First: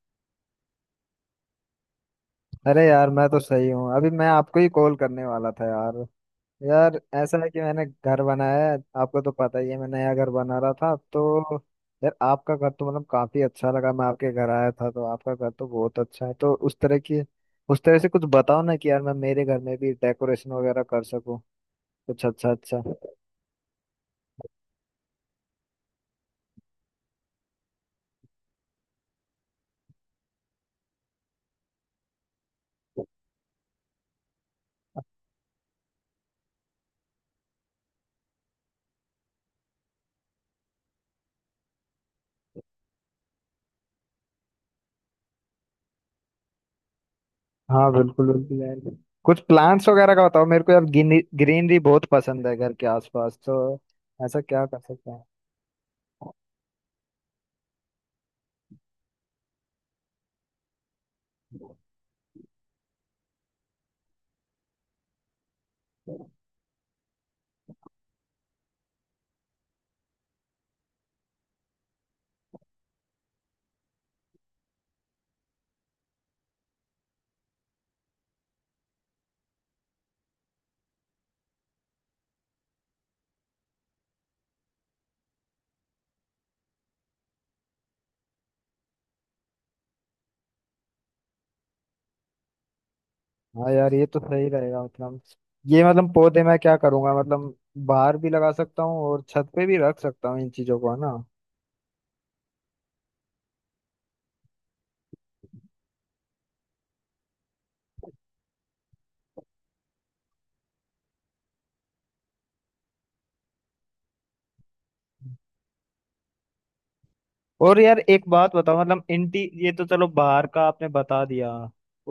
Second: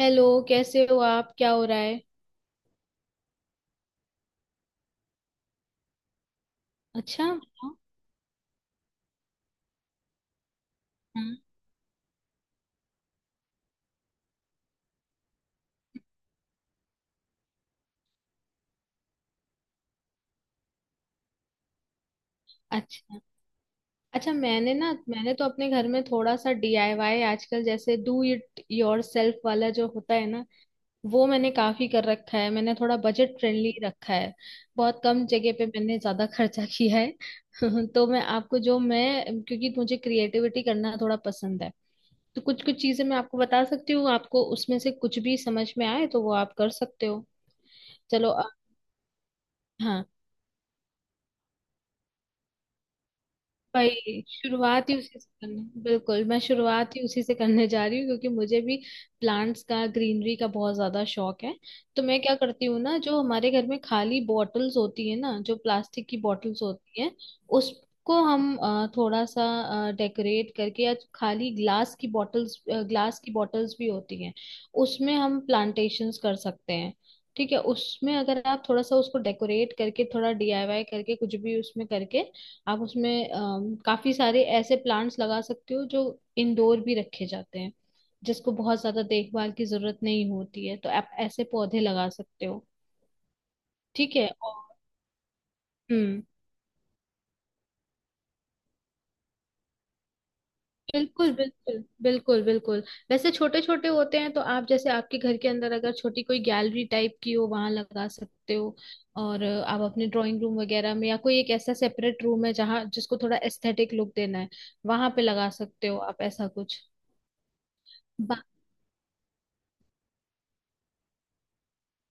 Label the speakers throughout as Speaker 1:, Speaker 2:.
Speaker 1: Hello. कैसे हो आप? क्या हो रहा है?
Speaker 2: अरे यार मैं तो सही हूँ। अभी मैं आपको ही कॉल करने वाला था यार। यार
Speaker 1: अच्छा।
Speaker 2: ऐसा है कि
Speaker 1: हाँ।
Speaker 2: मैंने घर बनाया है। आपको तो पता ही है मैं नया घर बना रहा था
Speaker 1: हाँ,
Speaker 2: तो यार आपका घर तो मतलब काफी अच्छा लगा। मैं आपके घर आया था तो आपका घर तो बहुत अच्छा है। तो उस तरह की उस तरह से कुछ बताओ ना कि यार मैं मेरे घर में भी डेकोरेशन वगैरह कर सकूँ। कुछ अच्छा अच्छा।
Speaker 1: अच्छा। अच्छा, मैंने तो अपने घर में थोड़ा सा DIY, आजकल जैसे डू इट योर सेल्फ वाला जो होता है ना, वो मैंने काफी कर रखा है। मैंने थोड़ा बजट फ्रेंडली रखा है। बहुत कम जगह पे मैंने ज्यादा खर्चा किया है। तो मैं आपको जो मैं क्योंकि मुझे क्रिएटिविटी करना थोड़ा पसंद है, तो कुछ कुछ चीजें मैं आपको बता सकती हूँ। आपको उसमें से कुछ भी समझ में आए तो वो आप कर सकते हो।
Speaker 2: हाँ बिल्कुल
Speaker 1: चलो।
Speaker 2: बिल्कुल यार। कुछ प्लांट्स
Speaker 1: हाँ।
Speaker 2: वगैरह का बताओ मेरे को यार। ग्रीनरी बहुत पसंद है घर के आसपास तो।
Speaker 1: भाई,
Speaker 2: ऐसा क्या कर
Speaker 1: शुरुआत ही
Speaker 2: सकते
Speaker 1: उसी
Speaker 2: हैं?
Speaker 1: से करने बिल्कुल, मैं शुरुआत ही उसी से करने जा रही हूँ, क्योंकि मुझे भी प्लांट्स का, ग्रीनरी का बहुत ज्यादा शौक है। तो मैं क्या करती हूँ ना, जो हमारे घर में खाली बॉटल्स होती है ना, जो प्लास्टिक की बॉटल्स होती है, उसको हम थोड़ा सा डेकोरेट करके, या खाली ग्लास की बॉटल्स, ग्लास की बॉटल्स भी होती हैं, उसमें हम प्लांटेशंस कर सकते हैं। ठीक है। उसमें अगर आप थोड़ा सा उसको डेकोरेट करके, थोड़ा DIY करके, कुछ भी उसमें करके, आप उसमें काफी सारे ऐसे प्लांट्स लगा सकते हो जो इंडोर भी रखे जाते हैं, जिसको बहुत ज्यादा देखभाल की जरूरत नहीं होती है, तो आप ऐसे पौधे लगा सकते हो।
Speaker 2: हाँ यार ये
Speaker 1: ठीक
Speaker 2: तो
Speaker 1: है।
Speaker 2: सही
Speaker 1: और।
Speaker 2: रहेगा मतलब। ये मतलब
Speaker 1: हम्म।
Speaker 2: पौधे मैं क्या करूंगा मतलब बाहर भी लगा सकता हूँ और छत पे भी रख सकता हूँ इन चीजों को, है ना?
Speaker 1: बिल्कुल, बिल्कुल, बिल्कुल, बिल्कुल। वैसे छोटे छोटे होते हैं, तो आप जैसे आपके घर के अंदर अगर छोटी कोई गैलरी टाइप की हो, वहां लगा सकते हो। और आप अपने ड्राइंग रूम वगैरह में, या कोई एक ऐसा सेपरेट रूम है जहाँ, जिसको थोड़ा एस्थेटिक लुक देना है, वहां पे लगा सकते हो आप ऐसा कुछ।
Speaker 2: और यार एक
Speaker 1: बा-
Speaker 2: बात बताओ मतलब इंटी, ये तो चलो बाहर का आपने बता दिया।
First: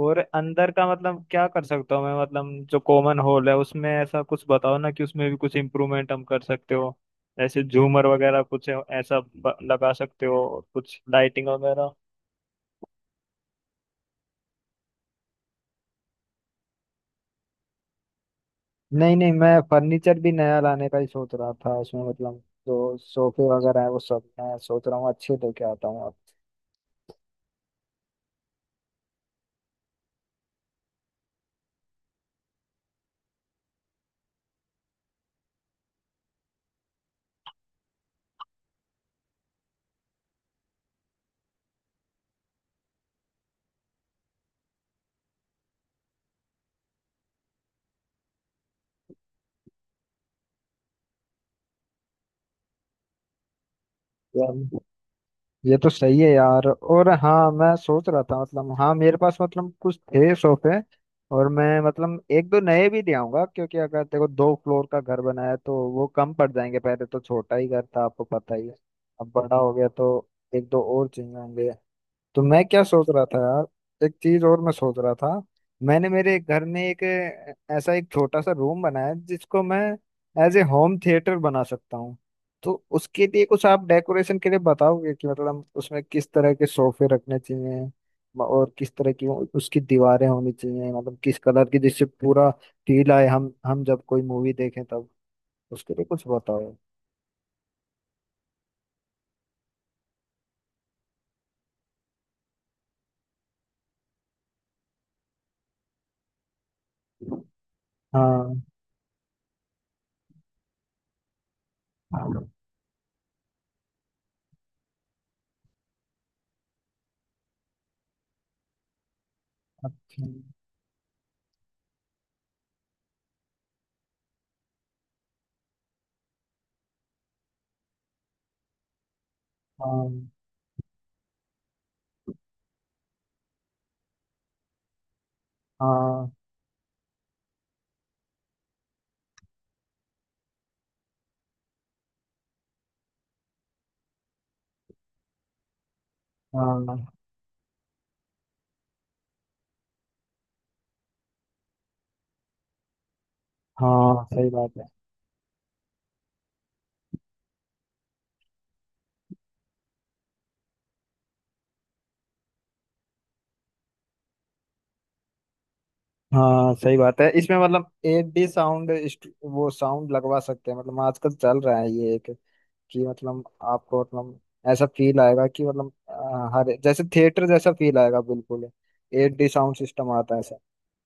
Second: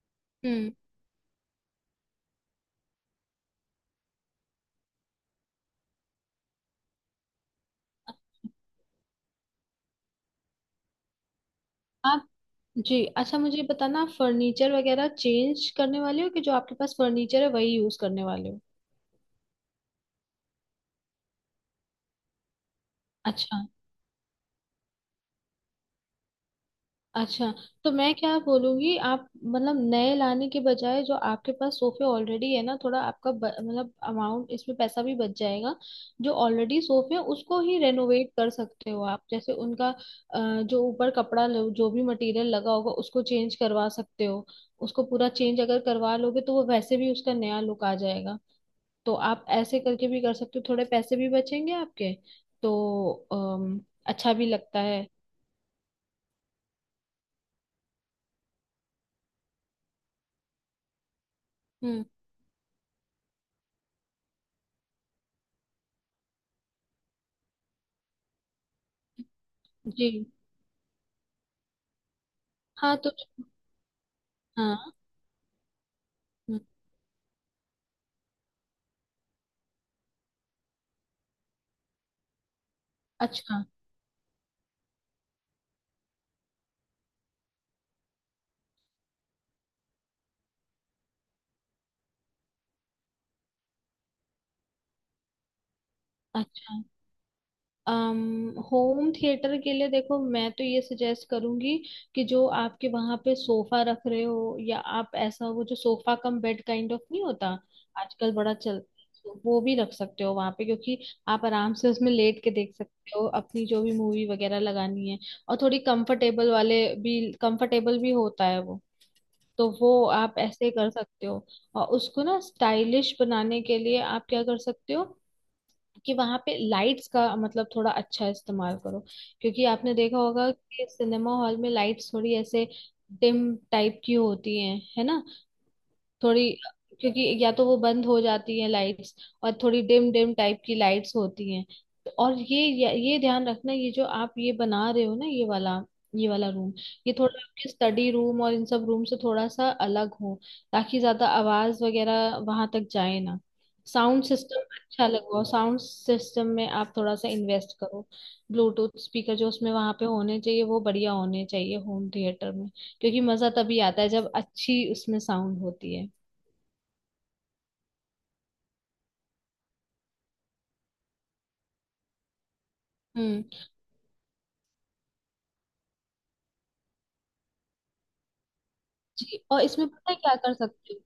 Speaker 2: और अंदर
Speaker 1: हम्म।
Speaker 2: का मतलब क्या कर सकता हूँ मैं, मतलब जो कॉमन हॉल है उसमें ऐसा कुछ बताओ ना कि उसमें भी कुछ इम्प्रूवमेंट हम कर सकते हो। ऐसे झूमर वगैरह कुछ ऐसा ब- लगा सकते हो और कुछ लाइटिंग वगैरह।
Speaker 1: आप। जी, अच्छा, मुझे बताना, आप फर्नीचर वगैरह चेंज करने वाले हो, कि जो आपके पास फर्नीचर है वही यूज करने वाले हो?
Speaker 2: नहीं नहीं, मैं फर्नीचर भी नया लाने का ही सोच रहा था उसमें मतलब। जो सोफे
Speaker 1: अच्छा।
Speaker 2: वगैरह है वो सब मैं सोच रहा हूँ अच्छे लेके आता हूँ अब।
Speaker 1: अच्छा। तो मैं क्या बोलूंगी, आप मतलब नए लाने के बजाय जो आपके पास सोफे ऑलरेडी है ना, थोड़ा आपका मतलब अमाउंट, इसमें पैसा भी बच जाएगा। जो ऑलरेडी सोफे हैं उसको ही रेनोवेट कर सकते हो आप, जैसे उनका जो ऊपर कपड़ा जो भी मटेरियल लगा होगा, उसको चेंज करवा सकते हो। उसको पूरा चेंज अगर करवा लोगे तो वो वैसे भी उसका नया लुक आ जाएगा। तो आप ऐसे करके भी कर सकते हो, थोड़े पैसे भी बचेंगे आपके। तो अच्छा भी
Speaker 2: यार
Speaker 1: लगता है।
Speaker 2: ये तो सही है यार। और हाँ मैं सोच रहा था मतलब, हाँ मेरे पास मतलब कुछ थे सोफे। और मैं
Speaker 1: हम्म।
Speaker 2: मतलब एक दो नए भी ले आऊंगा क्योंकि अगर देखो दो फ्लोर का घर बनाया है, तो वो कम पड़ जाएंगे। पहले तो छोटा ही घर था आपको पता ही है, अब बड़ा हो गया
Speaker 1: जी।
Speaker 2: तो एक दो और चाहिए होंगे। तो मैं क्या
Speaker 1: हाँ।
Speaker 2: सोच
Speaker 1: तो
Speaker 2: रहा था यार, एक चीज और मैं
Speaker 1: हाँ।
Speaker 2: सोच रहा था, मैंने मेरे
Speaker 1: हम्म।
Speaker 2: घर में एक ऐसा एक छोटा सा रूम बनाया है, जिसको मैं एज ए होम थिएटर बना सकता हूँ। तो उसके लिए
Speaker 1: अच्छा।
Speaker 2: कुछ आप डेकोरेशन के लिए बताओगे कि मतलब उसमें किस तरह के सोफे रखने चाहिए, म- और किस तरह की वो- उसकी दीवारें होनी चाहिए, मतलब किस कलर की जिससे पूरा फील आए हम जब कोई मूवी देखें तब। उसके लिए कुछ
Speaker 1: अच्छा।
Speaker 2: बताओ।
Speaker 1: होम थिएटर के लिए देखो, मैं तो ये सजेस्ट करूंगी कि जो आपके वहां पे सोफा रख रहे हो, या आप ऐसा वो जो sofa cum bed kind of नहीं होता आजकल बड़ा
Speaker 2: हाँ।
Speaker 1: चलता है, तो वो भी रख सकते हो वहां पे, क्योंकि आप आराम से उसमें लेट के देख सकते हो अपनी जो भी मूवी वगैरह लगानी है। और थोड़ी कंफर्टेबल वाले भी, कंफर्टेबल भी होता है वो, तो वो
Speaker 2: अच्छा।
Speaker 1: आप ऐसे कर सकते हो। और उसको ना स्टाइलिश बनाने के लिए आप क्या कर सकते हो, कि वहां पे लाइट्स का मतलब थोड़ा अच्छा इस्तेमाल करो, क्योंकि आपने
Speaker 2: हाँ।
Speaker 1: देखा होगा कि सिनेमा हॉल में लाइट्स थोड़ी ऐसे डिम टाइप की होती हैं, है ना।
Speaker 2: हाँ।
Speaker 1: थोड़ी, क्योंकि या तो वो बंद हो जाती है लाइट्स, और थोड़ी डिम डिम टाइप की लाइट्स होती हैं। और ये ध्यान रखना, ये जो आप ये बना रहे हो ना, ये वाला रूम,
Speaker 2: हाँ।
Speaker 1: ये थोड़ा आपके स्टडी रूम और इन सब रूम से थोड़ा सा अलग हो, ताकि ज्यादा आवाज वगैरह वहां तक जाए ना। साउंड
Speaker 2: हाँ सही
Speaker 1: सिस्टम
Speaker 2: बात है।
Speaker 1: अच्छा लगवाओ। साउंड सिस्टम में आप थोड़ा सा इन्वेस्ट करो। ब्लूटूथ स्पीकर जो उसमें वहां पे होने चाहिए वो बढ़िया होने चाहिए होम थिएटर में, क्योंकि मजा तभी आता है जब अच्छी उसमें साउंड होती है।
Speaker 2: हाँ सही बात है, इसमें मतलब एक भी साउंड, वो साउंड लगवा सकते हैं मतलब आजकल चल रहा है ये एक, कि मतलब
Speaker 1: हम्म।
Speaker 2: आपको मतलब ऐसा फील आएगा कि मतलब हर जैसे थिएटर जैसा फील आएगा बिल्कुल। Eight
Speaker 1: G.
Speaker 2: डी
Speaker 1: और
Speaker 2: साउंड
Speaker 1: इसमें
Speaker 2: सिस्टम
Speaker 1: पता है क्या
Speaker 2: आता है
Speaker 1: कर
Speaker 2: ऐसा।
Speaker 1: सकते हो?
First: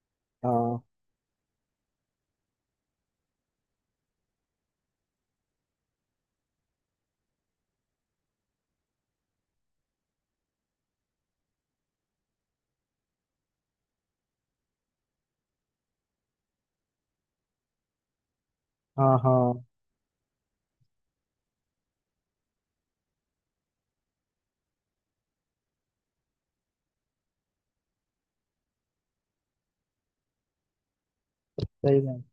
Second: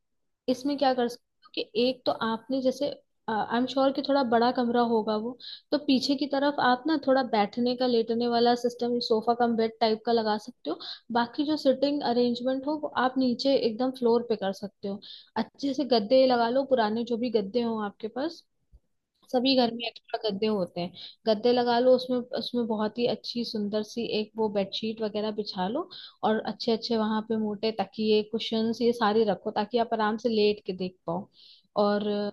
Speaker 1: इसमें
Speaker 2: हाँ।
Speaker 1: क्या कर सकते हो, कि एक तो आपने जैसे, आई एम श्योर कि थोड़ा बड़ा कमरा होगा वो, तो पीछे की तरफ आप ना थोड़ा बैठने का, लेटने वाला system, sofa cum bed type का लगा सकते हो। बाकी जो सिटिंग अरेंजमेंट हो, वो आप नीचे एकदम फ्लोर पे कर सकते हो। अच्छे से गद्दे लगा लो, पुराने जो भी गद्दे हो आपके पास।
Speaker 2: हाँ।
Speaker 1: सभी
Speaker 2: हाँ
Speaker 1: घर में एक्स्ट्रा गद्दे होते हैं। गद्दे लगा लो, उसमें उसमें बहुत ही अच्छी सुंदर सी एक वो बेडशीट वगैरह बिछा लो। और अच्छे अच्छे वहां पे मोटे तकिए, कुशन्स, ये सारे रखो, ताकि आप आराम से लेट के देख पाओ।
Speaker 2: सही
Speaker 1: और
Speaker 2: बात।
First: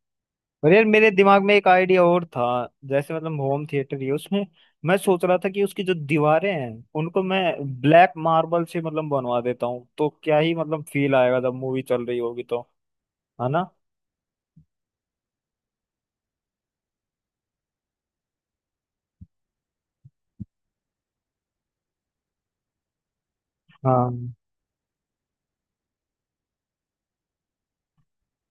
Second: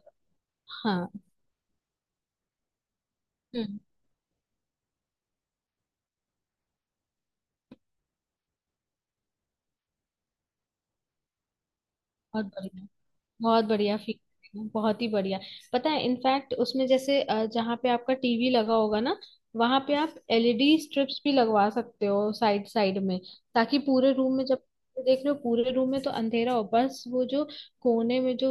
Speaker 2: और यार मेरे
Speaker 1: हाँ।
Speaker 2: दिमाग में एक आइडिया और था, जैसे मतलब होम
Speaker 1: हम्म।
Speaker 2: थिएटर ही है, उसमें मैं सोच रहा था कि उसकी जो दीवारें हैं उनको मैं ब्लैक मार्बल से मतलब बनवा देता हूँ तो क्या ही मतलब फील आएगा जब मूवी चल रही होगी
Speaker 1: बहुत
Speaker 2: तो।
Speaker 1: बढ़िया।
Speaker 2: है
Speaker 1: बहुत
Speaker 2: ना?
Speaker 1: बढ़िया फीचर, बहुत ही बढ़िया। पता है, इनफैक्ट उसमें जैसे जहाँ पे आपका TV लगा होगा ना, वहां पे आप LED स्ट्रिप्स भी लगवा सकते हो साइड साइड में, ताकि पूरे
Speaker 2: हाँ।
Speaker 1: रूम में जब देख रहे हो पूरे रूम में तो अंधेरा हो, बस वो जो कोने में जो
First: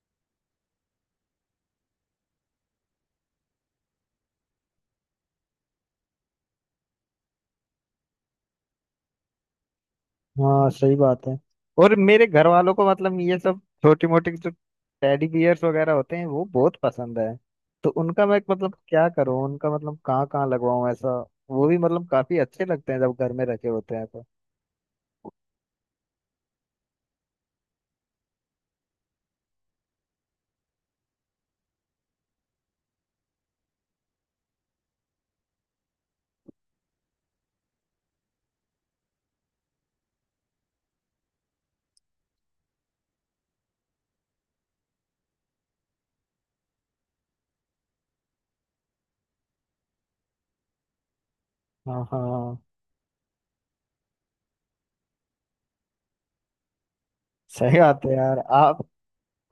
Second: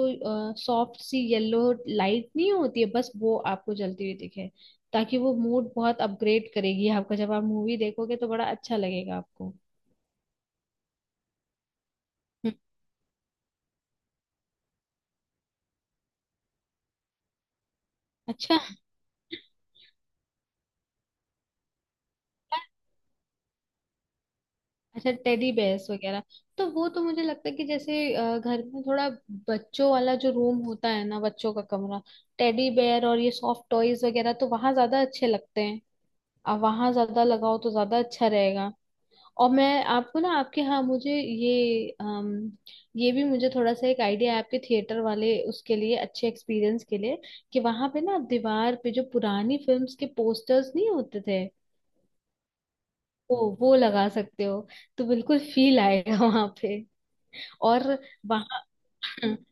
Speaker 1: सॉफ्ट सी येलो लाइट नहीं होती है, बस वो आपको जलती हुई दिखे, ताकि वो मूड बहुत अपग्रेड करेगी आपका, जब आप मूवी देखोगे तो बड़ा अच्छा लगेगा आपको।
Speaker 2: हाँ सही बात है। और मेरे घर
Speaker 1: हम्म।
Speaker 2: वालों को मतलब ये सब छोटी मोटी जो टेडी बियर्स वगैरह होते हैं वो बहुत पसंद है। तो उनका मैं
Speaker 1: अच्छा।
Speaker 2: मतलब क्या करूँ, उनका मतलब कहाँ कहाँ लगवाऊँ ऐसा। वो भी मतलब काफी अच्छे लगते हैं जब घर में रखे होते हैं तो।
Speaker 1: अच्छा, टेडी बेयर्स वगैरह, तो वो तो मुझे लगता है कि जैसे घर में थोड़ा बच्चों वाला जो रूम होता है ना, बच्चों का कमरा, टेडी बेयर और ये सॉफ्ट टॉयज वगैरह तो वहां ज्यादा अच्छे लगते हैं। अब वहां ज्यादा लगाओ तो ज्यादा अच्छा रहेगा। और मैं आपको ना आपके, हाँ, मुझे ये, ये भी मुझे थोड़ा सा एक आइडिया है आपके थिएटर वाले उसके लिए, अच्छे एक्सपीरियंस के लिए, कि वहां पे ना आप दीवार पे जो पुरानी फिल्म्स के पोस्टर्स नहीं होते थे,
Speaker 2: हाँ। हाँ
Speaker 1: वो लगा सकते हो, तो बिल्कुल फील आएगा वहां पे।
Speaker 2: सही
Speaker 1: और
Speaker 2: बात है यार।
Speaker 1: वहाँ।
Speaker 2: आप,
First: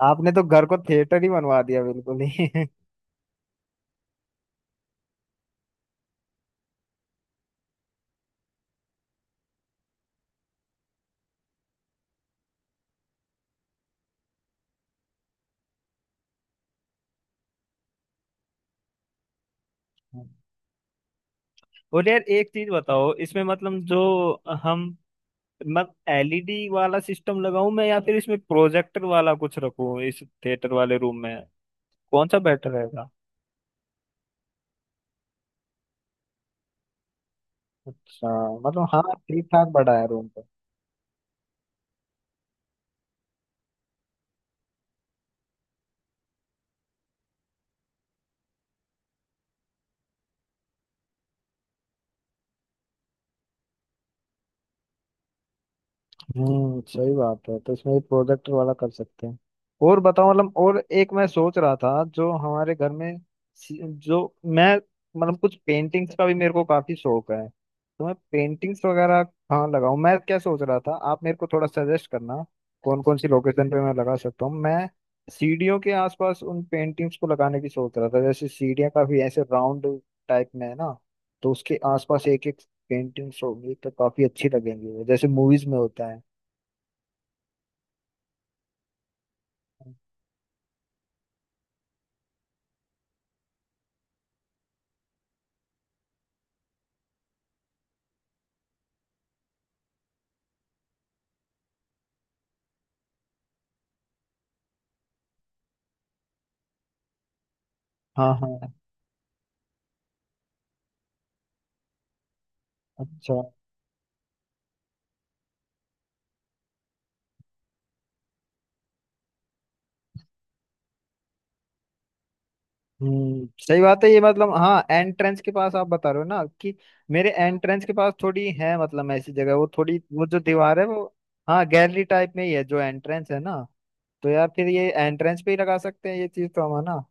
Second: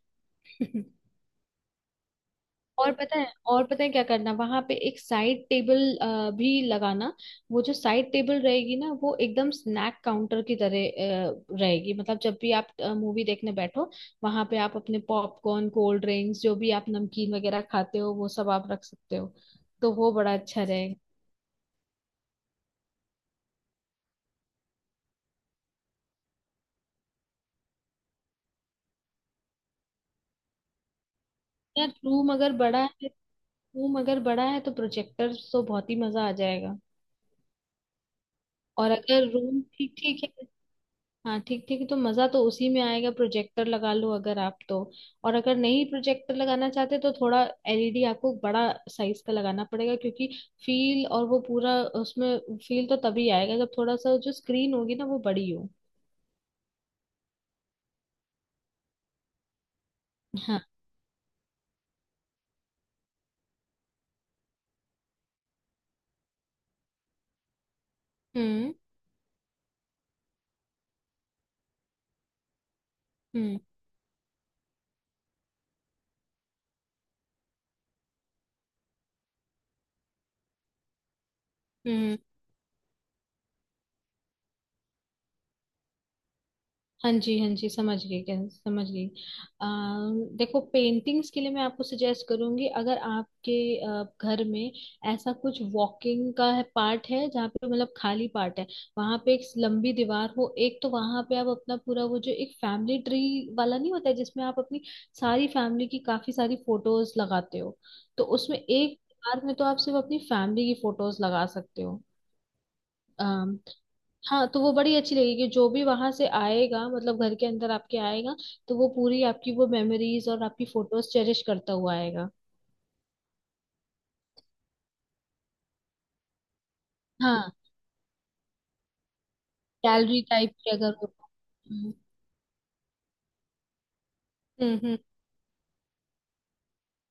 Speaker 2: आपने तो घर को थिएटर ही बनवा दिया बिल्कुल ही।
Speaker 1: और पता है क्या करना, वहां पे एक साइड टेबल भी लगाना। वो जो साइड टेबल रहेगी ना, वो एकदम स्नैक काउंटर की तरह रहेगी, मतलब जब भी आप मूवी देखने बैठो, वहां पे आप अपने पॉपकॉर्न, कोल्ड ड्रिंक्स, जो भी आप नमकीन वगैरह खाते हो, वो सब आप रख सकते हो। तो वो बड़ा अच्छा रहेगा।
Speaker 2: और यार एक चीज बताओ इसमें मतलब जो, हम, मैं एलईडी वाला सिस्टम लगाऊं मैं या फिर इसमें प्रोजेक्टर वाला कुछ रखूं इस थिएटर वाले रूम में?
Speaker 1: यार
Speaker 2: कौन
Speaker 1: रूम
Speaker 2: सा
Speaker 1: अगर
Speaker 2: बेटर
Speaker 1: बड़ा है
Speaker 2: रहेगा?
Speaker 1: रूम अगर बड़ा है तो प्रोजेक्टर तो बहुत ही मजा आ जाएगा।
Speaker 2: अच्छा मतलब
Speaker 1: और
Speaker 2: हाँ
Speaker 1: अगर
Speaker 2: ठीक
Speaker 1: रूम
Speaker 2: ठाक
Speaker 1: ठीक
Speaker 2: बड़ा है
Speaker 1: ठीक
Speaker 2: रूम तो।
Speaker 1: है। हाँ, ठीक ठीक तो मजा तो उसी में आएगा, प्रोजेक्टर लगा लो अगर आप तो। और अगर नहीं प्रोजेक्टर लगाना चाहते, तो थोड़ा LED आपको बड़ा साइज का लगाना पड़ेगा, क्योंकि फील, और वो पूरा उसमें फील तो तभी आएगा जब थोड़ा सा जो स्क्रीन होगी ना वो बड़ी हो।
Speaker 2: सही बात है तो इसमें प्रोजेक्ट वाला कर सकते हैं। और बताओ मतलब,
Speaker 1: हाँ।
Speaker 2: और एक मैं सोच रहा था जो हमारे घर में, सी- जो, मैं मतलब कुछ पेंटिंग्स का भी मेरे को काफी शौक है। तो मैं
Speaker 1: हम्म।
Speaker 2: पेंटिंग्स वगैरह कहाँ लगाऊं, मैं क्या सोच रहा था आप मेरे को थोड़ा सजेस्ट करना कौन कौन सी लोकेशन पे मैं लगा सकता हूँ। मैं सीढ़ियों के आसपास उन पेंटिंग्स को लगाने की सोच रहा था, जैसे सीढ़ियाँ काफी ऐसे राउंड टाइप में है ना, तो उसके
Speaker 1: हम्म।
Speaker 2: आसपास एक एक पेंटिंग्स होगी तो काफी अच्छी लगेंगी वो, जैसे मूवीज में होता है।
Speaker 1: हाँ जी। हाँ जी, समझ गई। क्या समझ गई? देखो, पेंटिंग्स के लिए मैं आपको सजेस्ट करूंगी, अगर आपके घर में ऐसा कुछ वॉकिंग का है, पार्ट है जहाँ पे मतलब खाली पार्ट है, वहां पे एक लंबी दीवार हो एक, तो वहां पे आप अपना पूरा वो जो एक फैमिली ट्री वाला नहीं होता है, जिसमें आप अपनी सारी फैमिली की काफी सारी फोटोज लगाते हो, तो
Speaker 2: हाँ।
Speaker 1: उसमें
Speaker 2: हाँ।
Speaker 1: एक दीवार में तो आप सिर्फ अपनी फैमिली की फोटोज लगा सकते
Speaker 2: अच्छा।
Speaker 1: हो। हाँ, तो वो बड़ी अच्छी लगेगी, जो भी वहां से आएगा मतलब घर के अंदर आपके आएगा, तो वो पूरी आपकी वो मेमोरीज और आपकी फोटोज चेरिश करता हुआ आएगा।
Speaker 2: सही बात है ये मतलब, हाँ एंट्रेंस के पास आप बता रहे हो ना कि, मेरे
Speaker 1: हाँ,
Speaker 2: एंट्रेंस के पास थोड़ी है मतलब ऐसी जगह, वो थोड़ी
Speaker 1: गैलरी
Speaker 2: वो जो
Speaker 1: टाइप की
Speaker 2: दीवार है
Speaker 1: अगर
Speaker 2: वो,
Speaker 1: वो।
Speaker 2: हाँ
Speaker 1: हम्म।
Speaker 2: गैलरी टाइप में ही है जो एंट्रेंस है ना। तो यार फिर ये
Speaker 1: हम्म।
Speaker 2: एंट्रेंस पे ही लगा सकते हैं ये चीज तो हम, है ना?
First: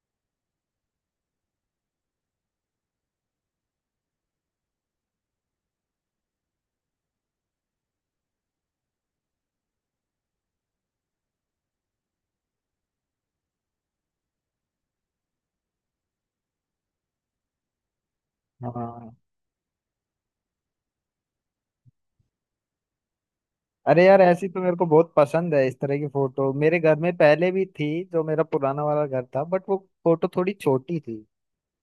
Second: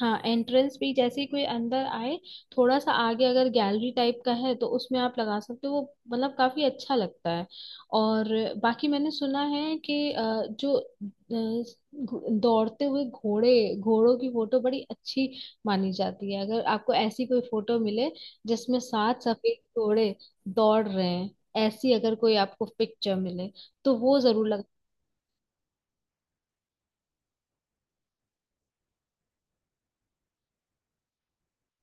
Speaker 1: हाँ, एंट्रेंस पे ही जैसे ही कोई अंदर आए, थोड़ा सा आगे अगर गैलरी टाइप का है, तो उसमें आप लगा सकते हो वो, मतलब काफी अच्छा लगता है। और बाकी मैंने सुना है कि जो दौड़ते हुए घोड़े, घोड़ों की फोटो बड़ी अच्छी मानी जाती है। अगर आपको ऐसी कोई फोटो मिले जिसमें
Speaker 2: हाँ।
Speaker 1: सात सफेद घोड़े दौड़ रहे हैं, ऐसी अगर कोई आपको पिक्चर मिले तो
Speaker 2: अरे
Speaker 1: वो
Speaker 2: यार ऐसी
Speaker 1: जरूर
Speaker 2: तो
Speaker 1: लग।
Speaker 2: मेरे को बहुत पसंद है, इस तरह की फोटो मेरे घर में पहले भी थी जो मेरा पुराना वाला घर था, बट वो फोटो थोड़ी छोटी थी।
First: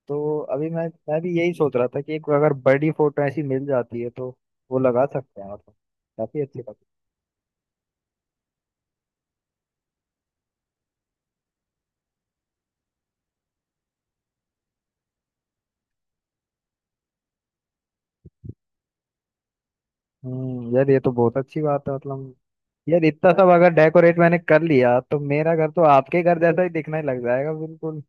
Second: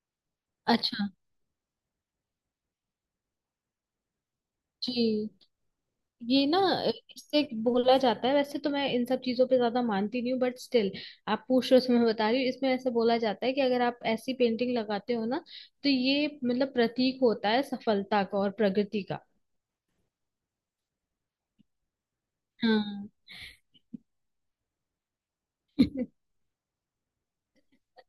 Speaker 2: तो अभी मैं
Speaker 1: अच्छा।
Speaker 2: मैं भी यही सोच रहा था कि एक अगर बड़ी फोटो ऐसी मिल जाती है तो वो लगा
Speaker 1: जी।
Speaker 2: सकते हैं मतलब, काफी
Speaker 1: ये ना,
Speaker 2: अच्छी बात
Speaker 1: इससे बोला जाता है, वैसे तो मैं इन सब चीजों पे ज्यादा मानती नहीं हूँ, बट स्टिल आप पूछ रहे हो तो मैं बता रही हूँ, इसमें ऐसा बोला जाता है कि अगर आप ऐसी पेंटिंग लगाते हो ना, तो ये मतलब प्रतीक होता है सफलता का और प्रगति का।
Speaker 2: है। यार ये तो बहुत अच्छी बात है मतलब। यार
Speaker 1: हाँ।
Speaker 2: इतना सब अगर डेकोरेट मैंने कर लिया तो मेरा घर तो आपके घर जैसा ही दिखने लग जाएगा बिल्कुल।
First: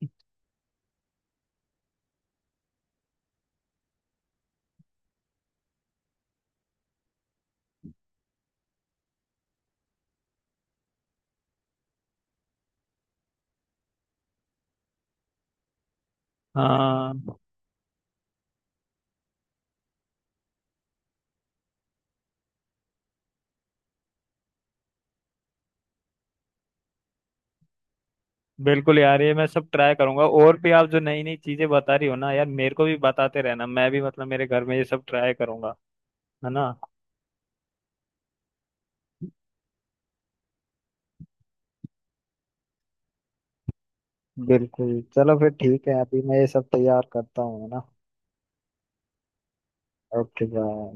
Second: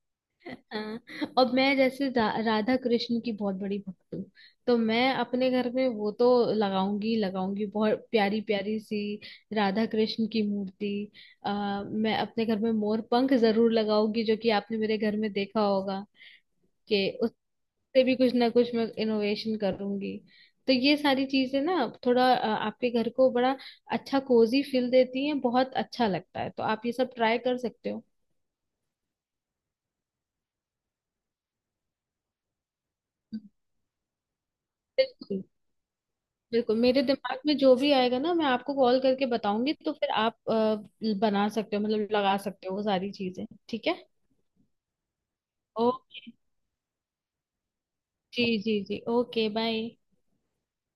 Speaker 1: हाँ, और मैं जैसे राधा कृष्ण की बहुत बड़ी भक्त हूँ, तो मैं अपने घर में वो तो लगाऊंगी, लगाऊंगी बहुत प्यारी प्यारी सी राधा कृष्ण की मूर्ति। मैं अपने घर में मोर पंख जरूर लगाऊंगी, जो कि आपने मेरे घर में देखा होगा, कि
Speaker 2: हाँ
Speaker 1: उससे भी कुछ ना कुछ मैं इनोवेशन करूंगी। तो ये सारी चीजें ना थोड़ा आपके घर को बड़ा अच्छा कोजी फील देती हैं, बहुत अच्छा लगता है, तो आप ये सब ट्राई कर सकते हो।
Speaker 2: बिल्कुल यार, ये मैं सब ट्राई करूंगा। और भी आप जो नई नई चीजें बता रही हो ना यार मेरे को भी बताते रहना, मैं भी मतलब मेरे घर में ये सब ट्राई
Speaker 1: बिल्कुल।
Speaker 2: करूंगा, है ना?
Speaker 1: बिल्कुल, मेरे दिमाग में जो भी आएगा ना, मैं आपको कॉल करके बताऊंगी, तो फिर आप बना सकते हो, मतलब लगा सकते हो वो सारी चीजें, ठीक है।
Speaker 2: बिल्कुल चलो फिर
Speaker 1: ओ।
Speaker 2: ठीक है, अभी मैं ये सब तैयार करता हूँ है ना।
Speaker 1: जी जी जी, ओके बाय।
Speaker 2: Okay bye.